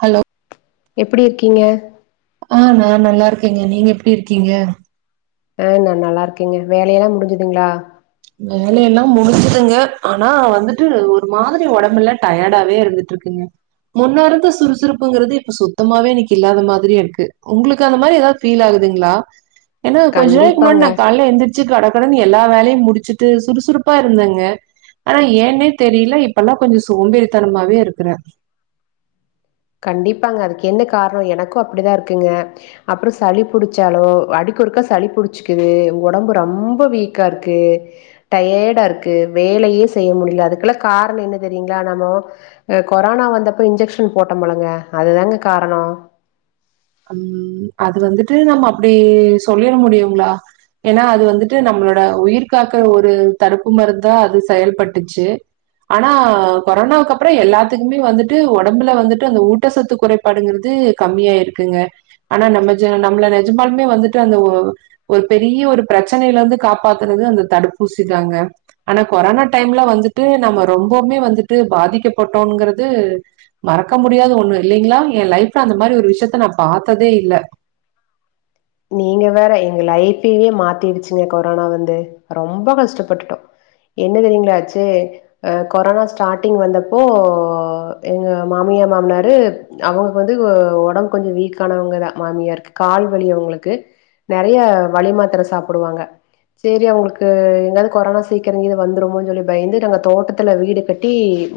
Hello எப்டி இருக்கீங்க ஆ நான நல்லா இருக்கங்க நீங்க எப்டி இருக்கீங்க ஆஹ் நான் நல்லா இருக்கங்க வேலையெல்லாம் முடிஞ்சுதுங்களா வேலய எல்லாம் முடிஞச்சதுங்க ஆனா வந்துட்டு ஒரு மாரி உடம்பு எல்லாம் டயர்டாவே இருந்துட்டு இருக்குங்க முன்ன இருந்த சுறுசுறுப்புங்கிறது இப்ப சுத்தமாவே இன்னைக்கு இல்லாத மாரி இருக்கு உங்களுக்கு அந்த மாரி ஏதாவது ஃபீல் ஆகுதுங்களா என்னா கோஞ்ச நாளைக்கு கண்டிப்பாங்க நான் கால எழுதுரிச்சு கடை கடை எல்லா வேலயும் முடிச் ச்ச சுறுசுறுப்பா இருந்தாங்க ஆனா ஏன்னே தெரியல இப்பெல்லாம் கொஞ்சம் சோம்பறித்தனமாவே இருக்கிறேன் கண்டிப்பாங்க அதுக்கு என்ன காரணம் எனக்கும் அப்டிதான் இருக்குங்க அப்பறம் சளி புடிச்சாலும் அடிக்கு அடுக்கா சளி புடிச்சுக்குது உடம்பு ரொம்ப வீக்கா இருக்கு டயர்டா இருக்கு வேலயே செய்ய முடியல அதுக்குெல்ல காரணம் என்ன தெரியுங்களா நம்ம கொரோனா வந்தப்ப இன்ஜெக்ஷன் போட்டம்ம்பழுங்க அதுதாங்க காரணம் ம் அது வந்துட்டு நம்ம அப்டி சொல்லிட முடியுங்களா ஏன்னா அது வந்துட்டு நம்மளோட உயிர் காாக்குற ஒரு தடுப்பு மருந்தா அது செயல்பட்டுச்சு ஆனா கொரோனாவுக்கு அப்பறம் எல்லாத்துக்குமே வந்துட்டு உடம்புல வந்துட்டு அந்த ஊட்ட சொத்து குறைபாடுங்கிறது கம்மியாிருக்கு இருக்கு ஆனா நம நம்ம நெஜமாலுமே வந்துட்டு அந்த ஒரு பெரிய ஒரு பிரச்சனையில இருந்து காப்பாத்துறது அந்த தடுப்பூசி தாங்க ஆனா கொரோனா டைம்ல வந்துட்டு நம்ம ரொம்பவுமே வந்துட்டு பாதிக்கப்பட்டோங்கிறது மறக்க முடியது ஒண்ணு இல்லங்களா என் லைஃப்ல அந்த மாரி ஒரு விஷயத்தை [unintelligible] நீங்க வேற எங்க லைஃப்பயே மாத்திடுச்சுங்க கொரோனா வந்து ரொம்ப கஷ்டப்பட்டுட்டோம் என்ன தெரியுங்களாச்சு அ கொரோனா ஸ்டார்ட்டிங் வந்தப்போ எங்க மாமியார் மாமனாரு அவங்க வந்து உடம்ப கொஞ்சம் வீக் ஆனவங்கதான் மாமியாருக்கு கால் வலி அவங்களுக்கு நெறைய வலி மாத்திர சாப்பிடுவாங்க செரி அவங்களுக்கு எங்காவது கொரோனா சீக்கிரம் வந்தும சொல்லி பயந்து நாங்க தோட்டத்துல வீடு கட்டி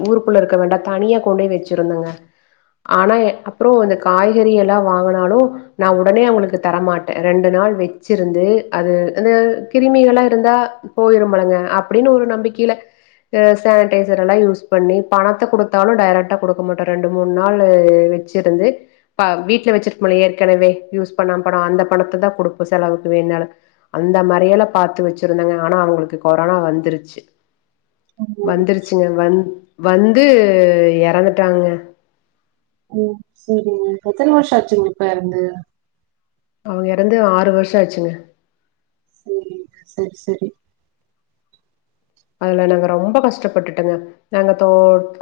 ஊருக்குள்ள இருக்க வேண்டாம் தனியா கொண்டுய் வச்சிருந்தங்க ஆனா அப்பறம் இந்த காய்கறி எல்லாம் வாங்கினாலும் நான் உடனே அவங்களுக்கு தர மாட்டேன் ரெண்டு நாள் வச்சிருந்து அது கிருமிகல்லாம் இருந்தா போயிருமல்லிங்க அப்டின்னு ஒரு நம்பிக்கையில சானடைசர் எல்லாம் யூஸ் பண்ணி பணத்தை கொடுத்தாலும் டைரகா கொடுக்க மாட்டோம் ரெண்டு மூணு நாள் அந்த பணத்தை தான் கொடுப்ப செலவுக்கு வேனும்னாலும் அந்த மாதிரிய எல்லாம் பாார்த்து வச்சிருந்தாங்க ஆனா அவங்களுக்கு கொரோனா வந்துருச்சு ம், வந்துருச்சுங்க வந்த் வந்து இறந்துட்டாங்க ம் செரிங்க எத்தனை வருஷம் ஆச்சு அப்பா இருந்து அவங்க இறந்து ஆறு வருஷம் ஆச்சுங்க ம் செரி செரி செரி அதுல நாங்க ரொம்ப கஷ்டப்பட்டுட்டோங்க நாங்க தோ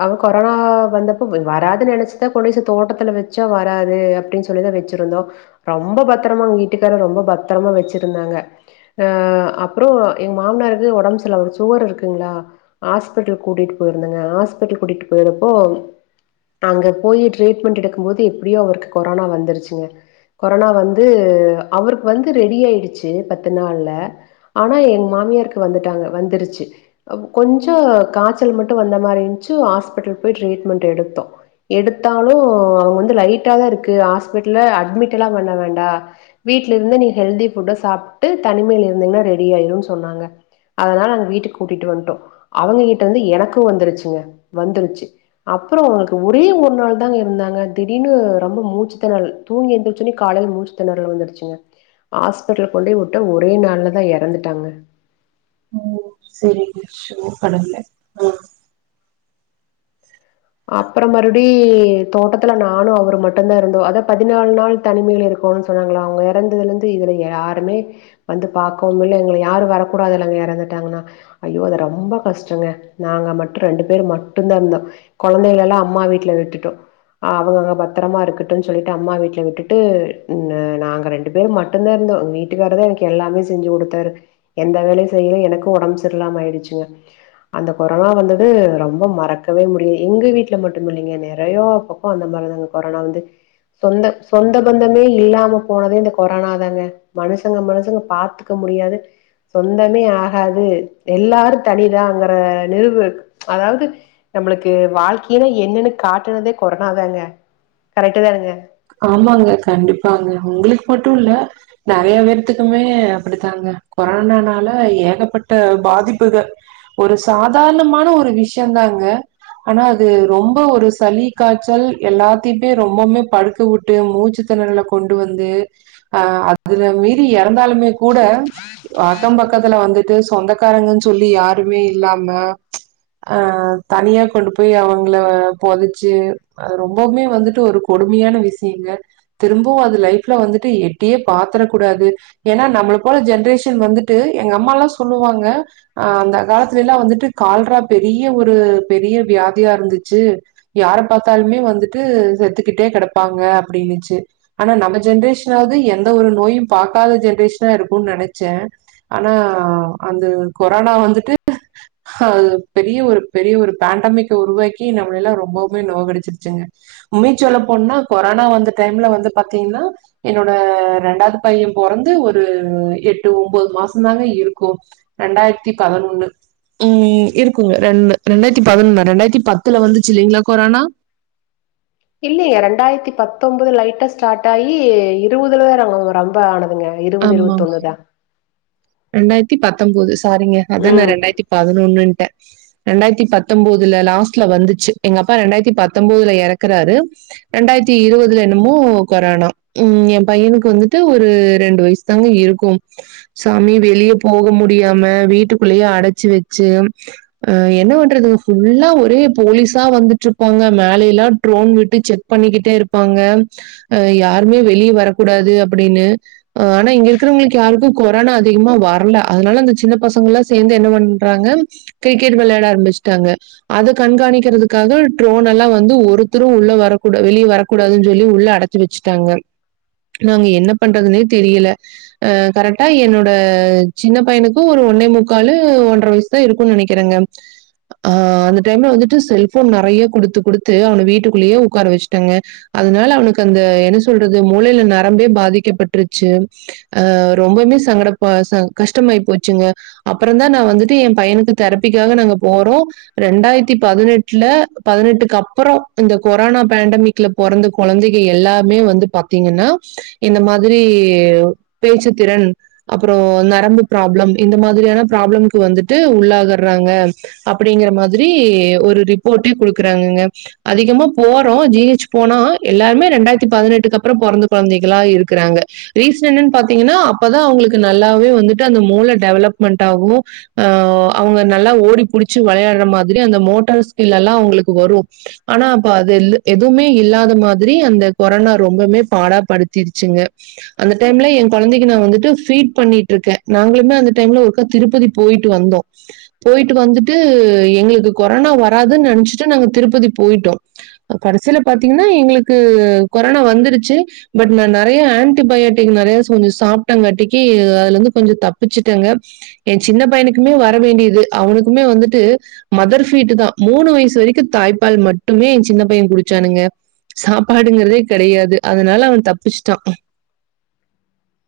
அவங்க கொரோனா வந்தப்ப வராதுன்னு நினைச்சுதான் கொண்ட தோட்டத்துல வச்சா வராது அப்டின்னு சொல்லிதான் வச்சிருந்தோம் ரொம்ப பத்திரமா வீட்டுக்கார ரொம்ப பத்திரமா வச்சிருந்தாங்க அ அப்பறம் எங்க மாமனாருக்கு உடம்பு சில வச்சு சுகர் இருக்குங்களா ஹாஸ்பல் கூட்டிட்டு போயிருந்தங்க ஹாஸ்ப கூட்டிட்டு போயறப்போ அங்க போய் ட்ரீட்மெண்ட் எடுக்கும் போது எப்டியோ அவருக்கு கொரோனா வந்துருச்சுங்க கொரோனா வந்து அவருக்கு வந்து ரெடி ஆயிடுச்சு பத்து நாள்ல ஆனா எங்க மாமியருக்கு வந்துட்டாங்க வந்து கொஞ்சம் காய்ச்சல் மட்டும் வந்த மாரி இருந்துச்சு ஹாஸ்பிடல் போய் ரிச்மெண்ட் எடுத்தோம் எடுத்தாலும் அவங்க வந்து லைட்டா தான் இருக்கு ஹாஸ்பிடல் அட்மிட் பண்ணாங்கடா வீட்ல இருந்து ஹெல்த் ஃட்டி சாப்டு தனிமையில இருந்தா ரெடியாடூம் கூட்டிட்டு வந்துட்டோம் அவங்க கிட்ட வந்து எனக்கும் வந்துருச்சுங்க வந்துருச்சு அப்பறம் அவங்களுக்கு ஒரே ஒரு நாள் தான் இருந்தாங்க திடீனு ரொம்ப மூச்சு திணல் தூங்கி ஏந்துச்சனே காலையில் மூச்சு திணறல வந்துருச்சுங்க ஹாஸ்பிட்டல் கொண்டு விட்ட ஒரே நாள்லதான் இறந்துட்டாங்க ஓ செரி சோச கடவுளே அப்பறம் மறுபடி தோட்டத்துல நானும் அவர் மட்டும்தான் இருந்தோம் அத பதினாலு நாள் தனிமையில் இருக்கோம் சொன்னாங்களா அவங்க இறந்ததுல இருந்து இதுல யாருமே வந்து பாக்கவும்ல்ல எங்களை யாரும் வரக்கூடாதுல அங்க இறந்துட்டாங்கன்னா ஐயோ அத ரொம்ப கஷ்டங்க நாங்க மட்டும் ரெண்டு பேர் மட்டும்தான் இருந்தோம் குழந்தைகள் எல்லாம் அம்மா வீட்டில் விட்டுட்டோம் அவங்க அங்கே பத்திரமா இருக்கட்டும்ன்னு சொல்லிட்டு அம்மா வீட்டல விட்டுட்டு நாங்க ரெண்டு பேர் மட்டும்தான் இருந்தோம் வீட்டுக்கார தான் எனக்கு எல்லாமே செஞ்சு கொடுத்தாரு எந்த வேலயும் செய்யல எனக்கு உடம்பு சிரலாம ஆயிடுச்சுங்க அந்த கொரோனா வந்தது ரொம்ப மறக்கவே முடியாது எங்க வீட்டுல மட்டும் இல்லங்க நெறைய பக்கம் அந்த மாரிதாங்க கொரோனா வந்து சொந்த சொந்த பந்தமே இல்லாம போனதே இந்த கொரோனா தாங்க மனுசங்க மனுசங்க பாத்தக்க முடியாது சொந்தமே ஆகாது எல்லாரும் தனிதாங்கற நிறவு இருக்கு அதாவது நம்மளுக்கு க்கு வாழ்க்கைய என்னன்னு காட்டுனதே கொரனாாதாங்க கரெக்ட தான் இருங்க ஆமாங்க கண்டிப்பாங்க உங்களுக்கு மட் மட்டும் இல்ல நெறைய பேரத்துக்குமே அப்டித்தாங்க கொரனனால ஏகப்பட்ட பாதிப்புகள் ஒரு சாதாரணமான ஒரு விஷயம் தாங்க ஆனா அது ரொம்ப ஒரு சளி காய்ச்சல் எல்லாத்துமே ரொம்பமே படு த்து விட்டு மூச்சு திண்ணல கொண்டு வந்து அ அதுல மீறி இறந்தாலுமே கூட அக்கம் பக்கத்துல வந்துட்டு சொந்தக்காரங்கன்னு சொல்லி யாருமே இல்லாம அ தனியா கொண்டு போய் அவங்கள பொதைச்சு ரொம்பமே வந்துட்டு ஒரு கொடுமையான விஷ சிரிங்க திரும்பவும் அது லைஃப்ல வந்துட்டு எட்டியே பாத்திரக்க கூடாது ஏன்னா நம்மள போல ஜென்ரேஷன் வந்துட்டு எங்க அம்மா எல்லாம் சொல்லுவாங்க ஆ அந்த காலத்துல எல்லாம் வந்துட்டு கால்ரா பெரிய ஒரு பெரிய வியாதியா இருந்துச்சு யார பாத்தாலுமே வந்துட்டு செத்துக்கிட்டே கிட நாங்க அப்டின்னுச்சு ஆனா நம்ம ஜென்ரேஷனாவது எந்த ஒரு நோயும் பாக்காத ஜென்ரேஷனா இருக்கும்ன்னு நினைச்சேன் ஆனா அந்த கொரோனா வந்துட்டுஹ் பெரிய ஒரு பெரிய ஒரு பேண்டமிக்கை உருவாக்கி நம்மள எல்லாம் ரொம்பவுமே நோய் கடிச்சிருச்சுங்க உமிச்சோல்ல போனா கொரோனா வந்த டைம்ல வந்து பாத்தீங்கன்னா என்னோட ரெண்டாவது பையன் பிறந்து ஒரு எட்டு ஒன்பது மாசம் தாங்க இருக்கும் ரெண்டாயிரத்தி பதினொன்னு ம் இருக்குங்க ரெண்டு ரெண்டாயிரத்தி பதினொன்னு ரெண்டாயிரத்தி பத்துல வந்துச்சு இல்லங்களா கொரோனா இல்லங்க ரெண்டாயிரத்தி பத்தொன்பது லைட்டா ஸ்டார்ட் ஆகி இருபதுலதான் ரொம்ப ஆன இங்க இருபது இரு ஒண்ணுதால ரெண்டாயிரத்தி பத்தொன்பதுஸ் சாரீங்க அதங்க ம். ரெண்டாயிரத்தி பதினொன்னுட்டேன் ரெண்டாயிரத்தி பத்தொன்பதுல லாஸ்ட்ல வந்துச்சு எங்க அப்பா ரெண்டாயிரத்தி பத்தொன்பதுல இறக்குறாரு ரெண்டாயிரத்தி இருபதுல என்னமோ கொரோனா உம் என் பையனுக்கு வந்துட்டு ஒரு ரெண்டு வயசு தாங்க இருக்கும் சாமி வெளியே போக முடியாம வீட்டுக்குள்ளயே அடைச்சு வச்சு அ என்ன பண்றது ஃபுல்லா ஒரே போலீஸா வந்துட்டு இருப்பாங்க மேலய எல்லாம் ட்ரோன் விட்டு செக் பண்ணிக்கிட்டே இருப்பாங்க அ யாருமே வெளியே வரக்கூடாது அப்டின்னு ஆனா இங்க இருக்கிறவங்களுக்கு யாருக்கும் கொரோனா அதிகமா வரல அதனால அந்த சின்ன பசங்க எல்லாம் சேர்ந்து என்ன பண்றாங்க கிரிக்கெட் விளையாட ஆரம்பிச்சுட்டாங்க அத கண்காணிக்கிறதுக்காக ட்ரோன் எல்லாம் வந்து ஒருத்தரும் உள்ள வரக்கூட வெளிய வரக்கூடாதுன்னு சொல்லி உள்ள அடச்சி வச்சுட்டாங்க நாங்க என்ன பண்றதுன்னே தெரியலஹ கரெக்டா என்னோட சின்ன பையனுக்கும் ஒரு ஒன்னே முக்கால் ஒன்றரை வயசு தான் இருக்கும் நினைக்கிறேங்க ஆஅந்த டைம்ல வந்துட்டு செல்போன் நெறைய கொடுத்து குடுத்து அவன் வீட்டுக்குள்ளேயே உடக்கார வச்சுட்டாங்க அதனால அவனுக்கு அந்த என்ன சொல்றது மூளையில நரம்பே பாதிக்கப்பட் அ ரொம்பே சங்கட கஷ்டமாயி போச்சுங்க அப்பறம் தான் நான வந்துட்டு என் பையனுக்கு தெரப்பிக்காக நாங்க போறோம் ரெண்டாயிரத்தி பதினெட்டுல பதினெட்டுக்கு அப்பறம் இந்த கொரோனா பேண்டமிக்ல பிறந்த குழந்தைகள் எல்லாமே வந்து பாத்தீங்கன்னா இந்த மாரி உரி பேச்சு திறன் அப்பறம் நரம்பு ப்ராப்ளம் இந்த மாரியான ப வந்துட்டு உள்ளாகறாங்க அப்டிங்கற மாரி ஒரு ரிப்போர்ட்டே குடுக்கறாங்க அதிகமா போறோம் ஜிஹச் போனா எல்லாருமே ரெண்டாயிரத்தி பதினெட்டுக்கு அப்பறம் பிறந்த குழந்தைகளா இருக்கு ரிசணபுள் அப்தான் அவளுக்கு நல்லாவே வந்து அந்த மூல டெவலமெண்ட் ஆகும் அவங்க நல்லா ஓடி பிடிச்சு விளையாடுற மாரி அந்த மோட்டார் ஸ்கிள் அவங்களுக்கு வரும் ஆனா எதுவுமே இல்லாத மாரி அந்த கொரோனா ரொம்பவே பாடாப்படுத்தி அந்த டைம்ல குழந்தை வட ஃபிட் பண்ணிட்டு இருக்கேன் நாங்களும் தான் திருப்பதி போயிட்டு வந்தோம் போயட்டு வந்துட்டு எங்களுக்கு கொரோனா வராதுன்னு நினச்ச நாங்க திருப்பதி போயிட்டோம் கடசியில பாத்தீங்கன்னா எங்களுக்கு கொரோனா வந்துருச்சு பட் நெறைய ஆன்டிபயாட்டிக் நெறைய கொஞ்சம் சாப்பட்டங்கட்டிக்கு அதுல இருந்து கொஞ்சம் தப்பிச்சுட்டேங்க என் சின்ன பையனுக்குமே வர வேண்டியது அவனுக்குமே வந்துட்டு மதர் பீட் தான் மூணு வயசு வரைக்கும் தாய்ப்பால் மட்டுமே என் சின்ன பையன் குடிச்சானுங்க சாப்பாடுங்கறதே கெடையாது அதனால அவன் தப்பிச்சான் இஷ்டம்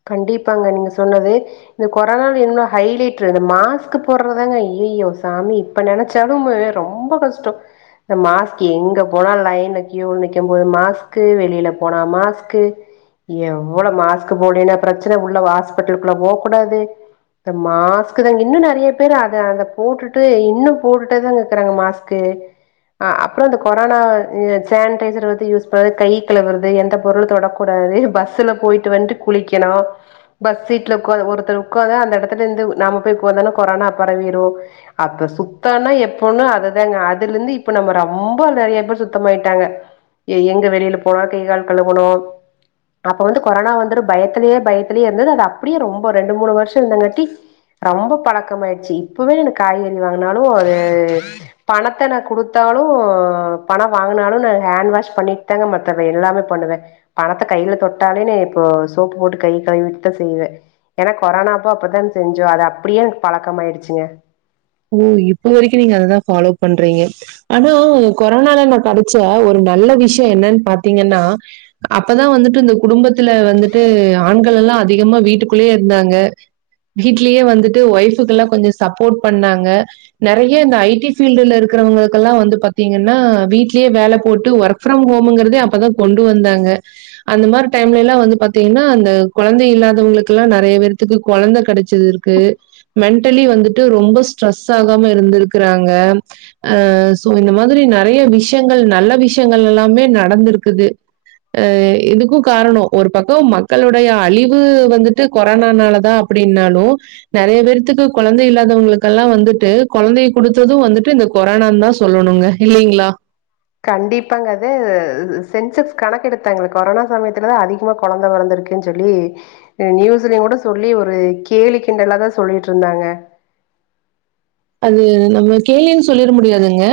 கண்டிப்பாங்க நீங்க சொன்னது இந்த கொரோனா இவளோ ஹைட் இரு மாஸ் போடுறதாங்க யோ சாமி இப்ப நினைச்சாலும்ம ரொம்ப கஷ்டம் இந்த மாஸ் எங்க போனா லைன்ல கீல நிக்கும்போது மாஸ் வெளியல போனா மாஸ எவ்வளவு மாஸ் மூளையில பிரச்சனை உள்ள ஹாஸ்பிட்டலுக்குள்ள போகக்கூடாது மாஸ்க் தாங்க இன்னும் நெறைய பேரு அத அதை போட்டுட்டு இன்னும் போட்டுட்டே தாங்க இருக்குறாங்க மாஸ்க்கு் அப்பறம் அ கொரோனா சானிடைசர் வ யூஸ் பது கை களவு வருது எந்த பொருள் தொடக்கூடாது பஸ்ஸல போயிட்டு வந்து குளிக்கும் பஸ் சீடல உ ஒருத்தர் உட்காந்துந்த அந்த இடத்துல இருந்து நாம போய் உட்கந்தோா கொரோனா பரவிரும் அப்ப சுத்தம்னா எப்ப அதுதாங்க அதுல இருந்து இப்ப நம்ம ரொம்ப நெறைய பேர் சுத்தமாயிட்டாங்க எங்க வெளியில போனோ கை கால் கழுகனும் அப்ப வந்து கொரோனா வந்து பயத்திலயே பயத்தில இருந்தது அது அப்டியே ரொம்ப ரெண்டு மூணு வருஷம் இருந்தங்காட்டி ரொம்ப பழக்கமயிடுச்சு இப்வே என காய்கறி வாங்கினாலும் அது பணத்தை நான கொடுத்தாலும் பணம் வாங்கினாலும் நான ஹேண்ட் வாஷ் பண்ணிட்டு தாங்க மான் எல்லாமே பண்ணுவேன் பணத்தை கையில தொட்டாலே இப்போ சோப்பு போட்டு கை கழுவிட்டு தான் செய்வேன் ஏன்னா கொரனாப்போ அப்தான் செஞ்சோம் அது அப்டியே பழக்கம் ஆயிடுச்சுங்க ஓ இப்ப வரைக்கும் நீங்க அததான் பஃபாலோ பண்றீங்க ஆனா கொரோனால நான கெடைச்ச ஒரு நல்ல விஷயம் என்னன்னு பாத்தீங்கன்னா அப்தான் வந்துட்டு இந்த குடும்பத்தை இதுல வந்துட்டு ஆண்கள் எல்லாம் அதிகமா வீட்டுக்குள்ளேயே இருந்தாங்க வீடலயே வந்துட்டு ஒயஃபுக்கு எல்லாம் கொஞ்சம் சப்போர்ட் பண்ணுங்க பா நிற ஐடி பீல இருக்கிறவங்கெல்லாம் வந்து பாத்தீங்கன்னா வீடலயே வேல போட்டு ஒர்க்ம் ஹோம்ங்க அப்தான் கொண்டு வந்தாங்க அந்த மாரி குழந்தை இல்லாதவங்களுக்குல்லாம் நெறைய பேத்துக்கு குழந்தை கெடைச்சது இருக்கு மெண்டலி வந்துட்டு ரொம்ப ஸ்ரெஸ்சு ஆகாம இருந்திருக்கறாங்க இந்த மாரி நெறைய விஷயங்கள் நல்ல விஷயங்கள் எல்லாமே நடந்திருக்குது ஆ இதுக்கும் காரணம் ஒரு பக்கம் மக்களுடைய அழிவு வந்துட்டு கொரோனால தான் அப்டின்னாலும் நெறைய பேத்துக்கு குழந்தை இல்லாத மத்தவங்களுக்கெல்லாம் வந்துட்டு குழந்தைய குடுத்ததும் வந்துட்டு இந்த கொரோனான் தான் சொல்லணுங்க இல்லலங்களா கண்டிப்பாங்க சென்செக்ஸ் கணக்கு எடுத்தாங்க கொரோனா சமயத்துலதான் அதிகமா குழந்தை பிறந்திருக்குன்னு சொல்லி நியூஸ்லயும் கூட சொல்லி ஒரு கேலி கிண்டல்லாதான் சொல்லிட்டு இருந்தாங்க அது நம்ம கேள்னு சொல்லிட முடியாதுங்க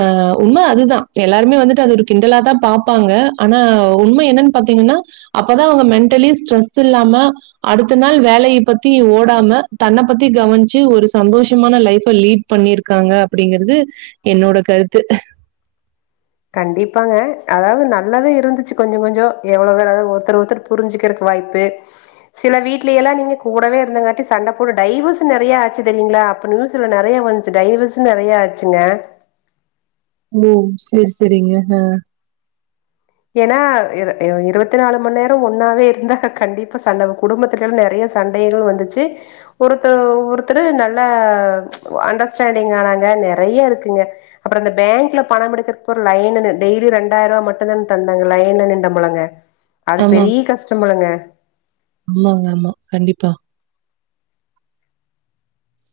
ஆஹ் உண்மை அதுதான் எல்லாருமே வந்துட்டு அது ஒரு கிண்டலா தான் பாப்பாங்க ஆனா உண்மை என்னன்னு பாத்தீங்கன்னா அப்பதான் அவங்க மென்டலி ஸ்ட்ரெஸ் இல்லாம அடுத்த நாள் வேலைய பத்தி ஓடாம தன் பத்தி கவனிச்சு ஒரு சந்தோஷமான லைப் இப்ப லீட் பண்ணிருக்காங்க அப்படிங்கிறது என்னோட கருத்து கண்டிப்பாங்க அதாவது நல்லதான் இருந்துச்சு கொஞ்சம் கொஞ்சம் எவ்வளவு வேற ஏாவது ஒருத்தர் ஒருத்தர் புரிஞ்சுக்கிறதுக்கு வாய்ப்பு சில வீட்ல எல்லாம் நீங்க கூடவே இருந்தங்காட்டி சண்டை போட்டு டைவஸ் நிறைய ஆச்சு தெரியங்களா அப்ப நியூஸ்ல நிறைய வந்துச்சு டைவஸ் நிறைய ஆச்சுங்க ஓ சரி சரிங்க அஹ் ஏன்னா இருபத்தி நாலு மணி நேரம் ஒன்னாவே இருந்தா கண்டிப்பா சண்டை குடும்பத்துல நிறைய சண்டைகளும் வந்துச்சு ஒருத்தர் ஒருத்தர் நல்லா அண்டர்ஸ்டாண்டிங் ஆனாங்க நிறைய இருக்குங்க அப்புறம் அந்த பேங்க்ல பணம் எடுக்கிறப்ப ஒரு லைன் டெய்லி ரெண்டாயிரம் ரூபா மட்டும் தான் தந்தாங்களா லயன்ல நின்ணோமுல்லங்க அது ஆமா, பெரிய கஷ்டம் முல்லங்க [inaudible] ஆமாங்க ஆமா கண்டிப்பா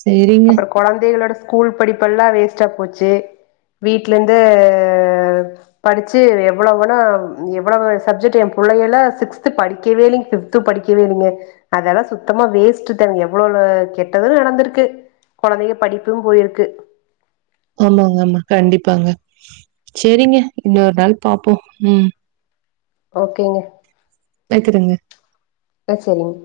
சரிங்க. அப்புறம் குழந்தைகளோட ஸ்கூல் படிப்பு எல்லாம் வேஸ்டா போச்சு வீட்ல இருந்து படிச்சு எவ்வளவு வேணா எவ்வளவு சப்ஜெக்ட் என் பிள்ளை எல்லாம் சிக்ஸ்து படிக்கவே இல்லைங்க பிப்த் படிக்கவே இல்லைங்க அதெல்லாம் சுத்தமா வேஸ்ட் எனக்கு எவ்வளோவோ கெட்டது நடந்திருக்கு குழந்தைங்க படிப்பும் போயிருக்கு ஆமாங்க ஆமா கண்டிப்பாங்க சரிங்க இன்னொரு நாள் பாப்போம் உம் ஓகேங்க வைக்கிறேங்க. அ சரிங்க